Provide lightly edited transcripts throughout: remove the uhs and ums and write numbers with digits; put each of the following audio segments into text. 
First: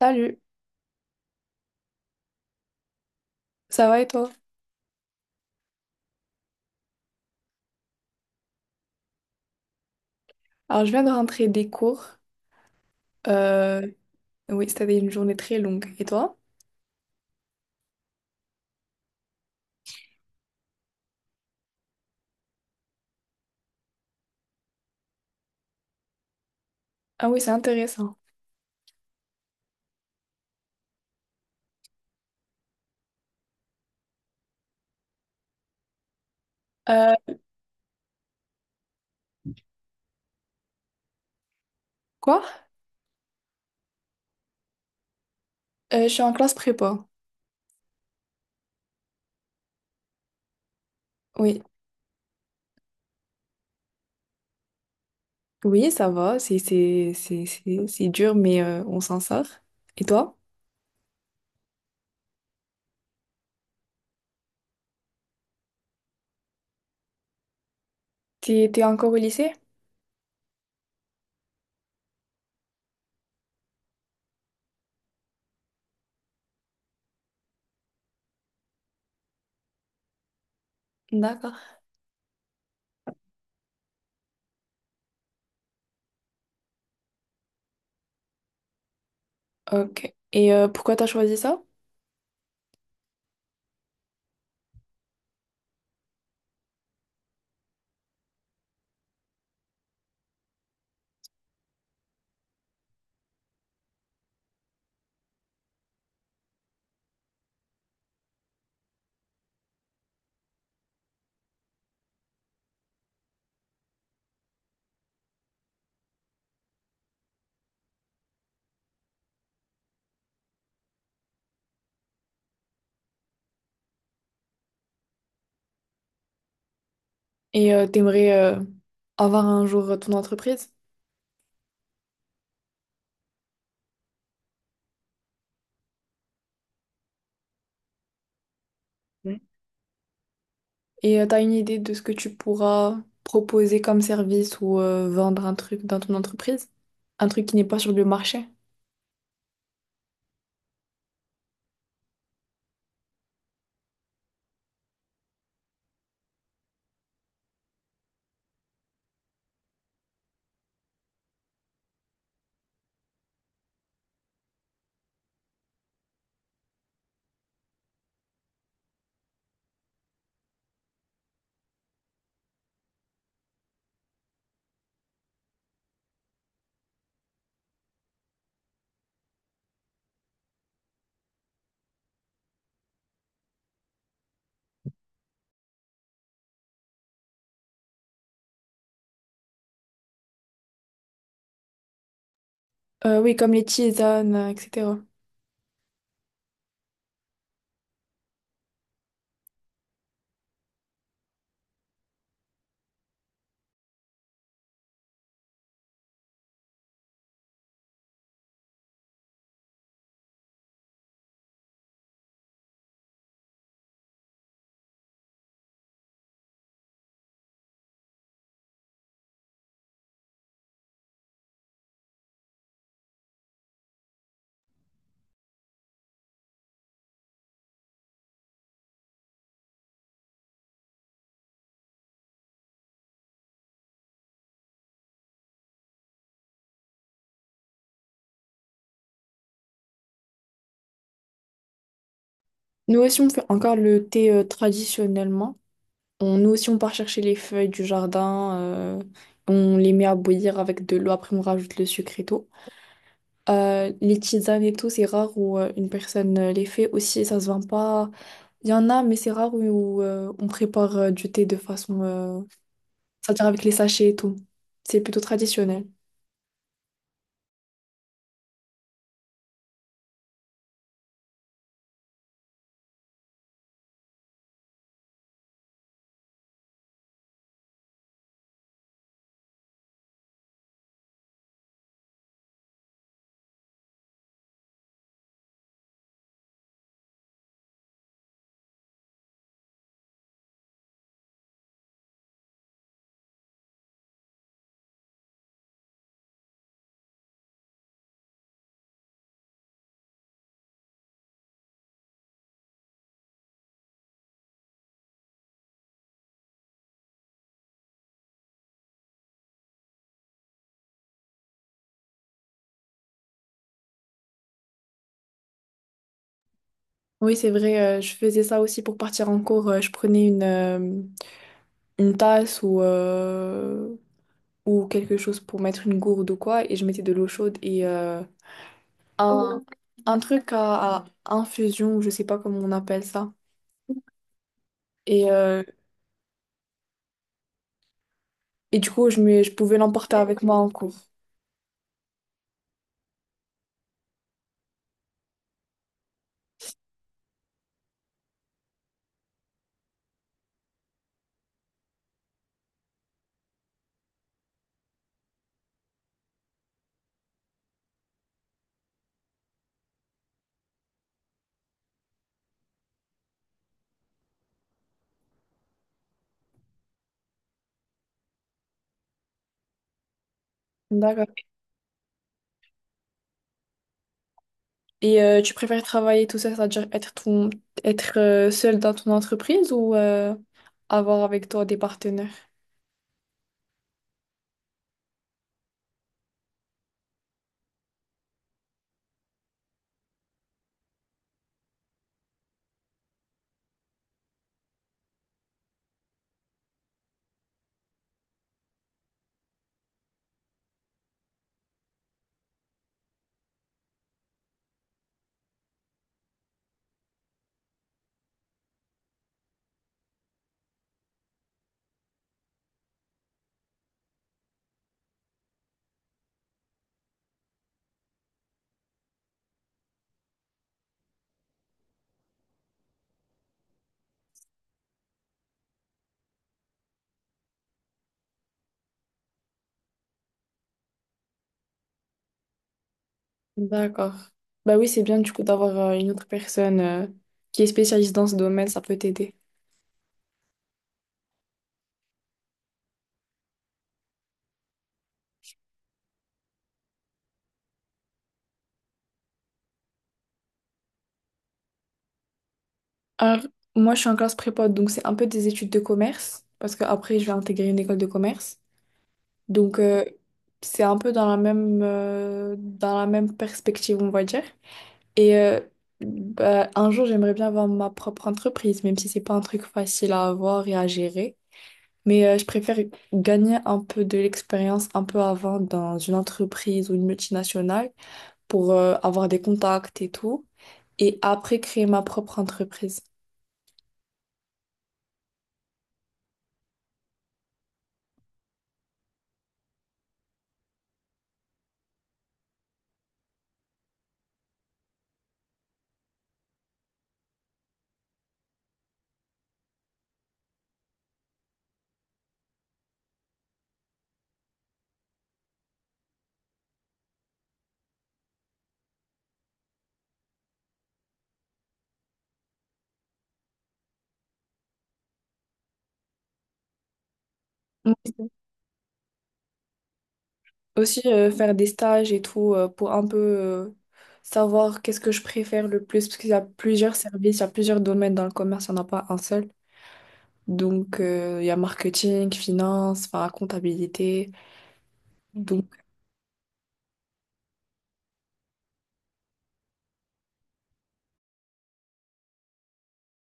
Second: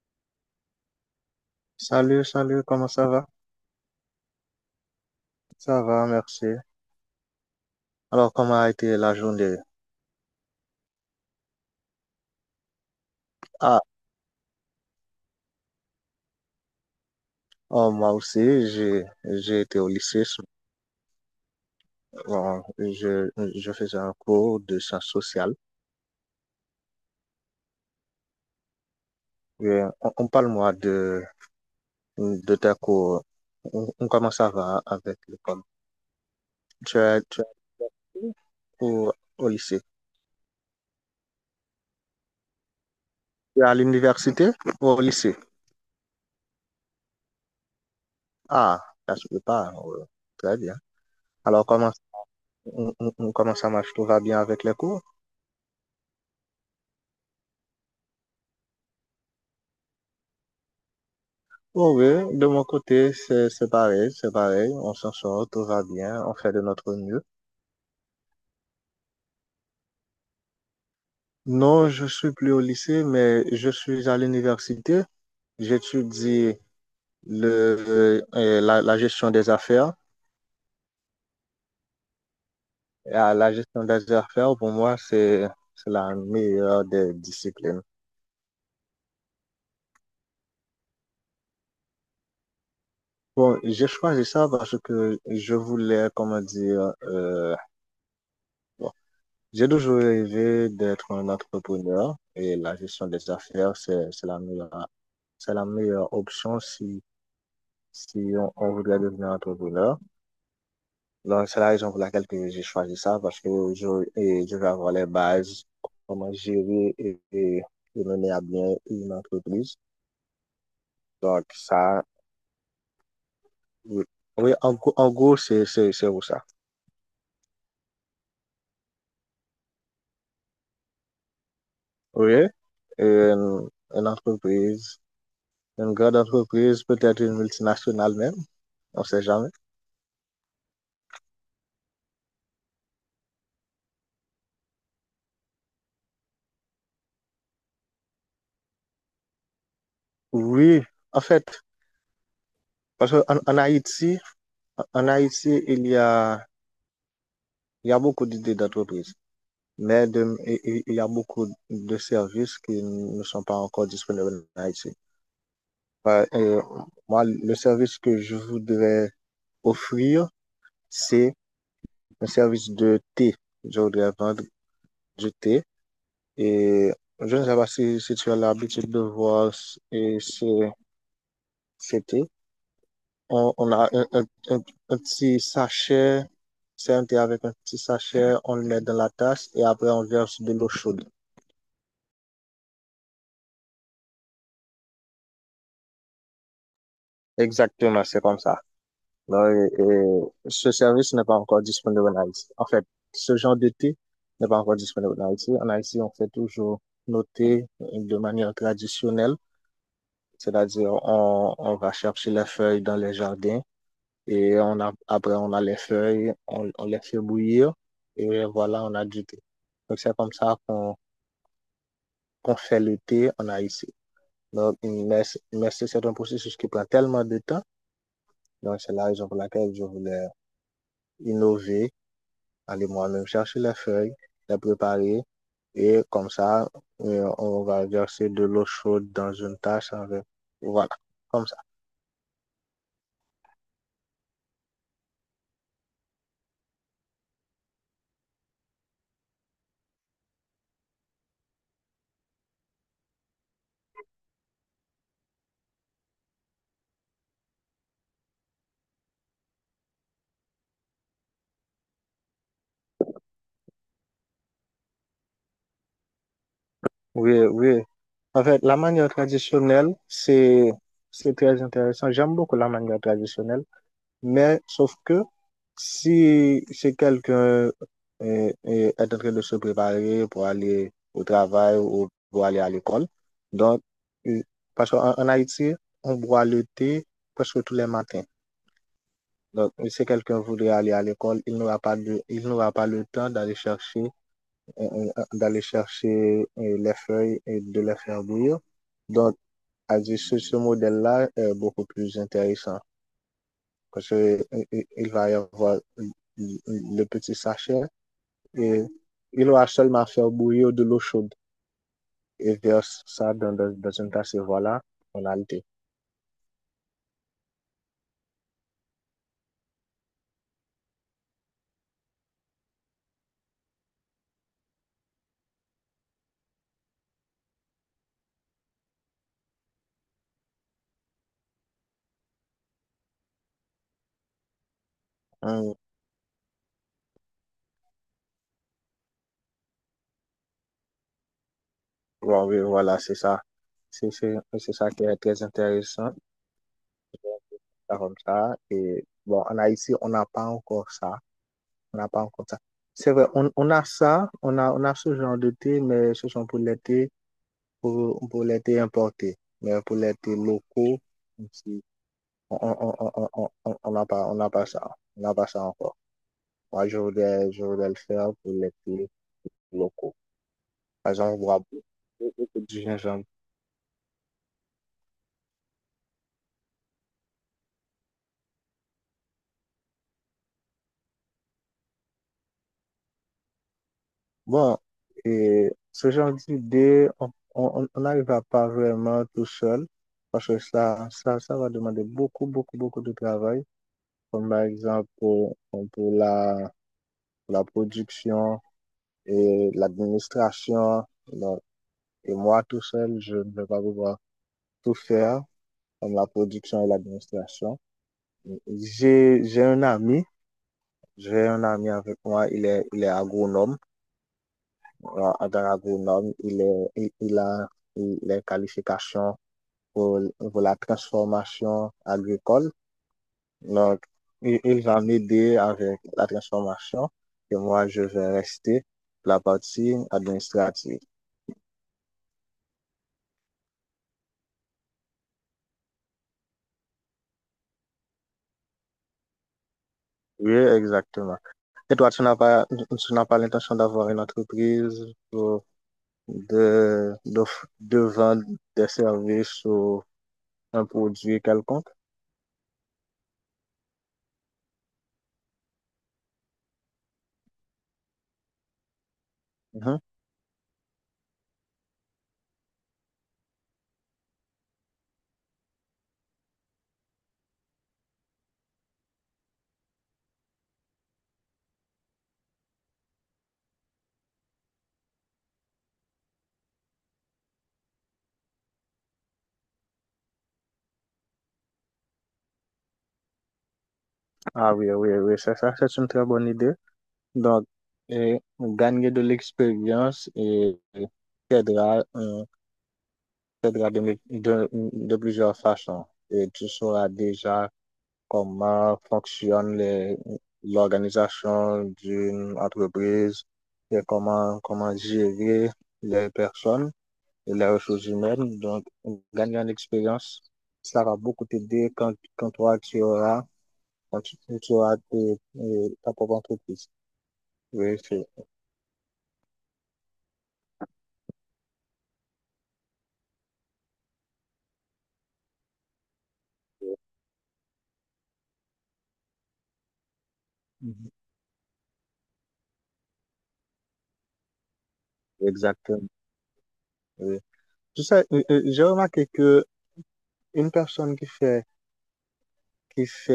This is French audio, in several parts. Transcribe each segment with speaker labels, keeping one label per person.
Speaker 1: Salut,
Speaker 2: Salut, salut, comment ça va?
Speaker 1: ça va et toi?
Speaker 2: Ça va, merci. Alors, comment a été la journée?
Speaker 1: Alors, je viens de rentrer des cours.
Speaker 2: Ah,
Speaker 1: Euh, oui, c'était une journée très longue. Et toi?
Speaker 2: oh, moi aussi, j'ai été au lycée. Bon, je faisais un cours de sciences sociales.
Speaker 1: Ah oui, c'est intéressant.
Speaker 2: Et on parle-moi de ta cours. Comment ça va avec l'école?
Speaker 1: Euh,
Speaker 2: Tu es au, au lycée?
Speaker 1: quoi?
Speaker 2: Tu es à l'université ou au lycée?
Speaker 1: Je suis en classe prépa.
Speaker 2: Ah, ça se peut pas. Ouais. Très bien.
Speaker 1: Oui,
Speaker 2: Alors, comment, on- Comment ça marche? Tout va bien avec les cours?
Speaker 1: oui, ça va. C'est c'est dur, mais on s'en sort. Et toi?
Speaker 2: Oh oui, de mon côté, c'est pareil, c'est pareil. On s'en sort, tout va bien, on fait de notre mieux.
Speaker 1: T'es encore au lycée?
Speaker 2: Non, je suis plus au lycée, mais je suis à l'université. J'étudie la gestion des affaires.
Speaker 1: D'accord.
Speaker 2: Et à la gestion des affaires, pour moi, c'est la meilleure des disciplines.
Speaker 1: Ok. Et pourquoi t'as choisi ça?
Speaker 2: Bon, j'ai choisi ça parce que je voulais, comment dire, bon, j'ai toujours rêvé d'être un entrepreneur et la gestion des affaires, c'est la meilleure, c'est la meilleure option si, si on voudrait devenir entrepreneur. Donc, c'est la raison pour laquelle que j'ai choisi ça, parce que je, et je vais avoir les bases, comment gérer et mener à bien une entreprise. Donc, ça, oui, oui, en gros, c'est où ça.
Speaker 1: Et t'aimerais avoir un jour ton entreprise?
Speaker 2: Oui, une, une entreprise, une grande entreprise, peut-être une multinationale même, on ne sait jamais.
Speaker 1: Et t'as une idée de ce que tu pourras proposer comme service ou vendre un truc dans ton entreprise? Un truc qui n'est pas sur le marché?
Speaker 2: Oui, en fait, parce qu'en en Haïti, il y a beaucoup d'idées d'entreprises. Y a beaucoup de services qui ne sont pas encore disponibles en Haïti. Euh, euh, Moi, le service que je voudrais offrir, c'est un service de thé. Je voudrais vendre du thé et je ne sais pas si, si tu as l'habitude de voir ces thés. On a un petit sachet, c'est un thé avec un petit sachet, on le met dans la tasse et après on verse de l'eau chaude.
Speaker 1: Oui, comme les tisanes, etc.
Speaker 2: Exactement, c'est comme ça. Là, et ce service n'est pas encore disponible en Haïti. En fait, ce genre de thé n'est pas encore disponible en Haïti. En Haïti, on fait toujours nos thés de manière traditionnelle, c'est-à-dire on va chercher les feuilles dans les jardins et on a, après on a les feuilles, on les fait bouillir et voilà, on a du thé. Donc c'est comme ça qu'on fait le thé en Haïti. Donc, mais, mais c'est un processus qui prend tellement de temps. Donc c'est la raison pour laquelle je voulais innover, aller moi-même chercher les feuilles, les préparer et comme ça, on va verser de l'eau chaude dans une tasse avec. Voilà, comme ça.
Speaker 1: Nous aussi, on fait encore le thé traditionnellement. Nous aussi, on part chercher les feuilles du jardin. On les met à bouillir avec de l'eau. Après, on rajoute le sucre et tout. Les tisanes et tout, c'est rare où une personne les fait aussi. Ça se vend pas. Il y en a, mais c'est rare où, on prépare du thé de façon c'est-à-dire avec les sachets et tout. C'est plutôt traditionnel.
Speaker 2: Oui, oui. En fait, la manière traditionnelle, c'est très intéressant. J'aime beaucoup la manière traditionnelle, mais sauf que si, si quelqu'un euh, est en train de se préparer pour aller au travail ou pour aller à l'école, donc, euh, parce qu'en en Haïti, on boit le thé presque tous les matins. Donc, si quelqu'un voudrait aller à l'école, il n'aura pas le temps d'aller chercher les feuilles et de les faire bouillir. Donc, à dire ce modèle-là est beaucoup plus intéressant parce que il va y avoir le petit sachet et il aura seulement à faire bouillir de l'eau chaude et verse ça dans une tasse et voilà, on a le thé.
Speaker 1: Oui, c'est vrai, je faisais ça aussi pour partir en cours. Je prenais une tasse ou quelque chose pour mettre une gourde ou quoi, et je mettais de l'eau chaude et un, un truc à infusion, ou je sais pas comment on appelle ça. Et, euh,
Speaker 2: Hum,
Speaker 1: et du coup, je pouvais l'emporter avec moi en cours.
Speaker 2: ouais, ouais, voilà, c'est ça. C'est ça qui est très intéressant. Ça comme ça. Et bon, en Haïti, on n'a pas encore ça. On n'a pas encore ça. C'est vrai, on a ça, on a ce genre de thé, mais ce sont pour les thés, pour les thés importés. Mais pour les thés locaux, ici, on n'a pas ça. On n'a pas ça encore. Moi, je voudrais le faire pour les thés locaux. Par
Speaker 1: D'accord.
Speaker 2: exemple, on voit beaucoup de gingembre.
Speaker 1: Et tu préfères travailler tout seul, c'est-à-dire être seul dans ton entreprise ou avoir avec toi des partenaires?
Speaker 2: Bon, et ce genre d'idée, on n'arrivera pas vraiment tout seul parce que ça va demander beaucoup, beaucoup, beaucoup de travail, comme par exemple pour la, pour la production et l'administration. Donc, et moi, tout seul, je ne vais pas pouvoir tout faire, comme la production et l'administration. J'ai, j'ai un ami, j'ai un ami avec moi, il est agronome. Voilà, en tant il a les qualifications pour, pour la transformation agricole. Donc, il va m'aider avec la transformation et moi, je vais rester la partie administrative.
Speaker 1: D'accord. Bah oui, c'est bien du coup d'avoir une autre personne qui est spécialiste dans ce domaine, ça peut t'aider.
Speaker 2: Oui, exactement. Et toi, tu n'as pas l'intention d'avoir une entreprise pour- de, de, de vendre des services ou un produit quelconque?
Speaker 1: Alors, moi je suis en classe prépa, donc c'est un peu des études de commerce, parce que après je vais intégrer une école de commerce. Donc
Speaker 2: Mhm.
Speaker 1: c'est un peu dans la même perspective, on va dire. Et bah, un jour j'aimerais bien avoir ma propre entreprise, même si c'est pas un truc facile à avoir et à gérer. Mais je préfère gagner un peu de l'expérience un peu avant dans une entreprise ou une multinationale pour avoir des contacts et tout, et après créer ma propre entreprise.
Speaker 2: Ah oui, oui, oui, c'est ça, c'est une très bonne idée. Donc, gagner de l'expérience et t'aidera, euh, t'aidera de plusieurs façons. Et tu sauras déjà comment fonctionne l'organisation d'une entreprise et comment gérer les personnes et les ressources humaines. Donc, gagner en expérience, ça va beaucoup t'aider quand toi, quand tu auras ta propre entreprise. Oui,
Speaker 1: Oui.
Speaker 2: c'est.
Speaker 1: Aussi faire des stages et tout pour un peu savoir qu'est-ce que je préfère le plus, parce qu'il y a plusieurs services, il y a plusieurs domaines dans le commerce, il n'y en a pas un seul. Donc
Speaker 2: Mhm.
Speaker 1: il y a marketing, finance, enfin comptabilité. Donc
Speaker 2: Exactement. Oui. Tu sais, j'ai remarqué que une personne qui fait,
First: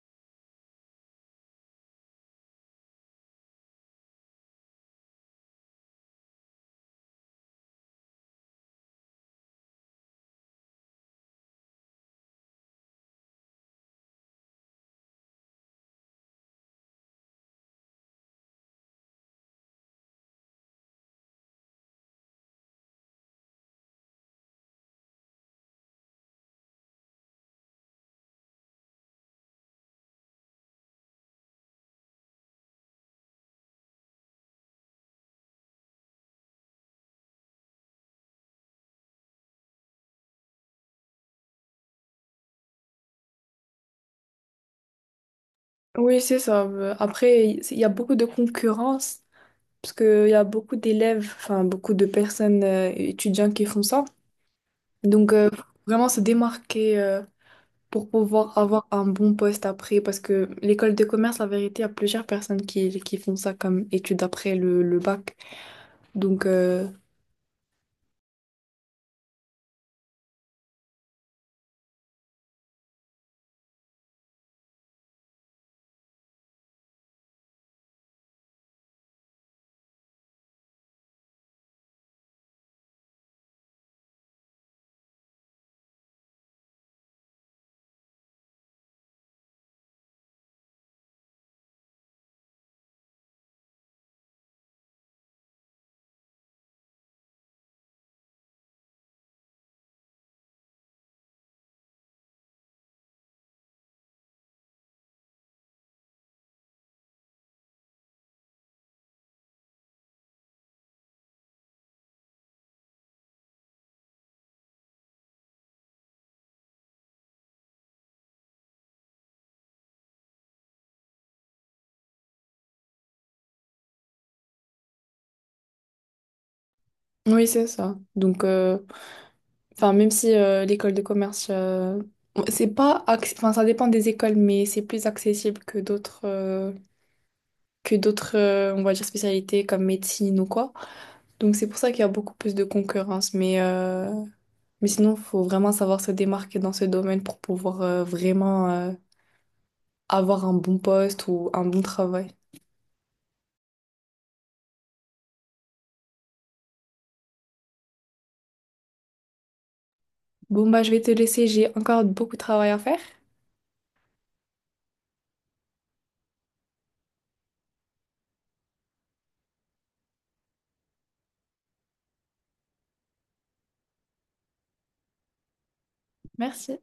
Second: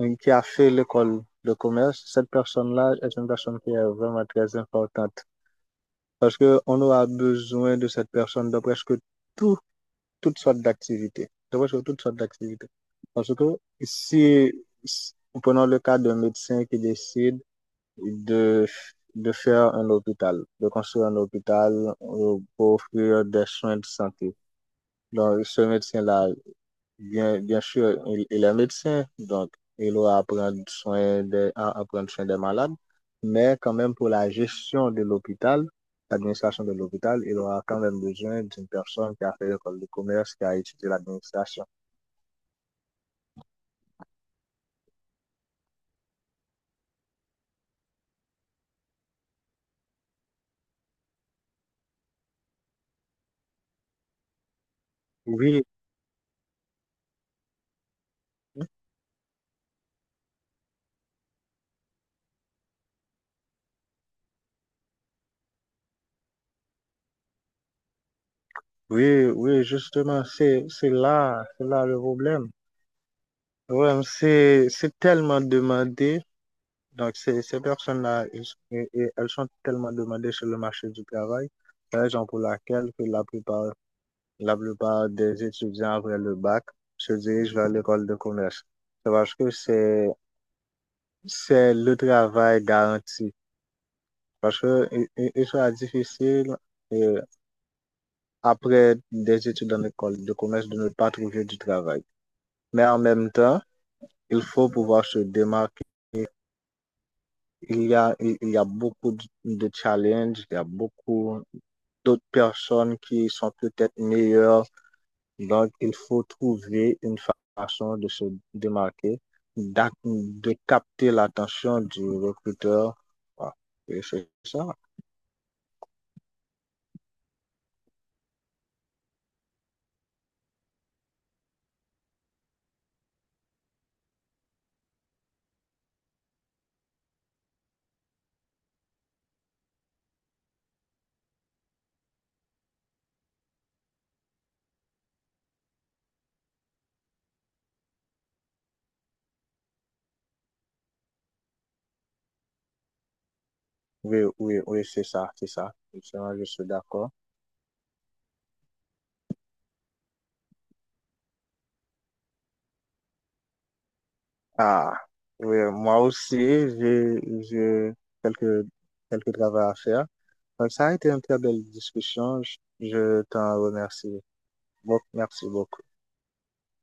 Speaker 2: euh, qui a fait l'école de commerce, cette personne-là est une personne qui est vraiment très importante parce que on aura besoin de cette personne dans presque tout, toutes sortes d'activités, dans presque toutes sortes d'activités. Parce que si, si- prenons le cas d'un médecin qui décide de, de faire un hôpital, de construire un hôpital pour offrir des soins de santé. Donc, ce médecin-là, bien, bien sûr, il est médecin, donc il doit prendre soin à prendre soin des malades, mais quand même pour la gestion de l'hôpital, l'administration de l'hôpital, il aura quand même besoin d'une personne qui a fait l'école de commerce, qui a étudié l'administration.
Speaker 1: oui, c'est ça. Après, il y a beaucoup de concurrence. Parce qu'il y a beaucoup d'élèves, enfin beaucoup de personnes étudiants qui font ça. Donc,
Speaker 2: Oui,
Speaker 1: faut vraiment se démarquer pour pouvoir avoir un bon poste après. Parce que l'école de commerce, la vérité, il y a plusieurs personnes qui font ça comme études après le bac. Donc,
Speaker 2: oui, oui, justement, c'est là le problème. Le problème, c'est tellement demandé. Donc, ces personnes-là, et elles sont tellement demandées sur le marché du travail, raison pour laquelle que la plupart des étudiants après le bac se dirigent vers l'école de commerce. C'est parce que c'est le travail garanti. Parce que il sera difficile, euh, après des études en école de commerce de ne pas trouver du travail. Mais en même temps, il faut pouvoir se démarquer. Il y a beaucoup de challenges, il y a beaucoup d'autres personnes qui sont peut-être meilleures. Donc, il faut trouver une façon de se démarquer, de capter l'attention du recruteur. Voilà. Oui, c'est ça.
Speaker 1: oui, c'est ça. Donc, enfin, même si l'école de commerce, c'est pas, acc- enfin, ça dépend des écoles, mais c'est plus accessible que d'autres, on va dire, spécialités comme médecine ou quoi. Donc c'est pour ça qu'il y a beaucoup plus de concurrence. Mais sinon, il faut vraiment savoir se démarquer dans ce domaine pour pouvoir vraiment avoir un bon poste ou un bon travail.
Speaker 2: Oui, oui, oui, c'est ça, c'est ça. Justement je suis d'accord.
Speaker 1: Bon, bah, je vais te laisser, j'ai encore beaucoup de travail à faire.
Speaker 2: Ah, oui, moi aussi, j'ai quelques, quelques travaux à faire. Donc, ça a été une très belle discussion. Je t'en remercie. Bon, merci beaucoup.
Speaker 1: Merci.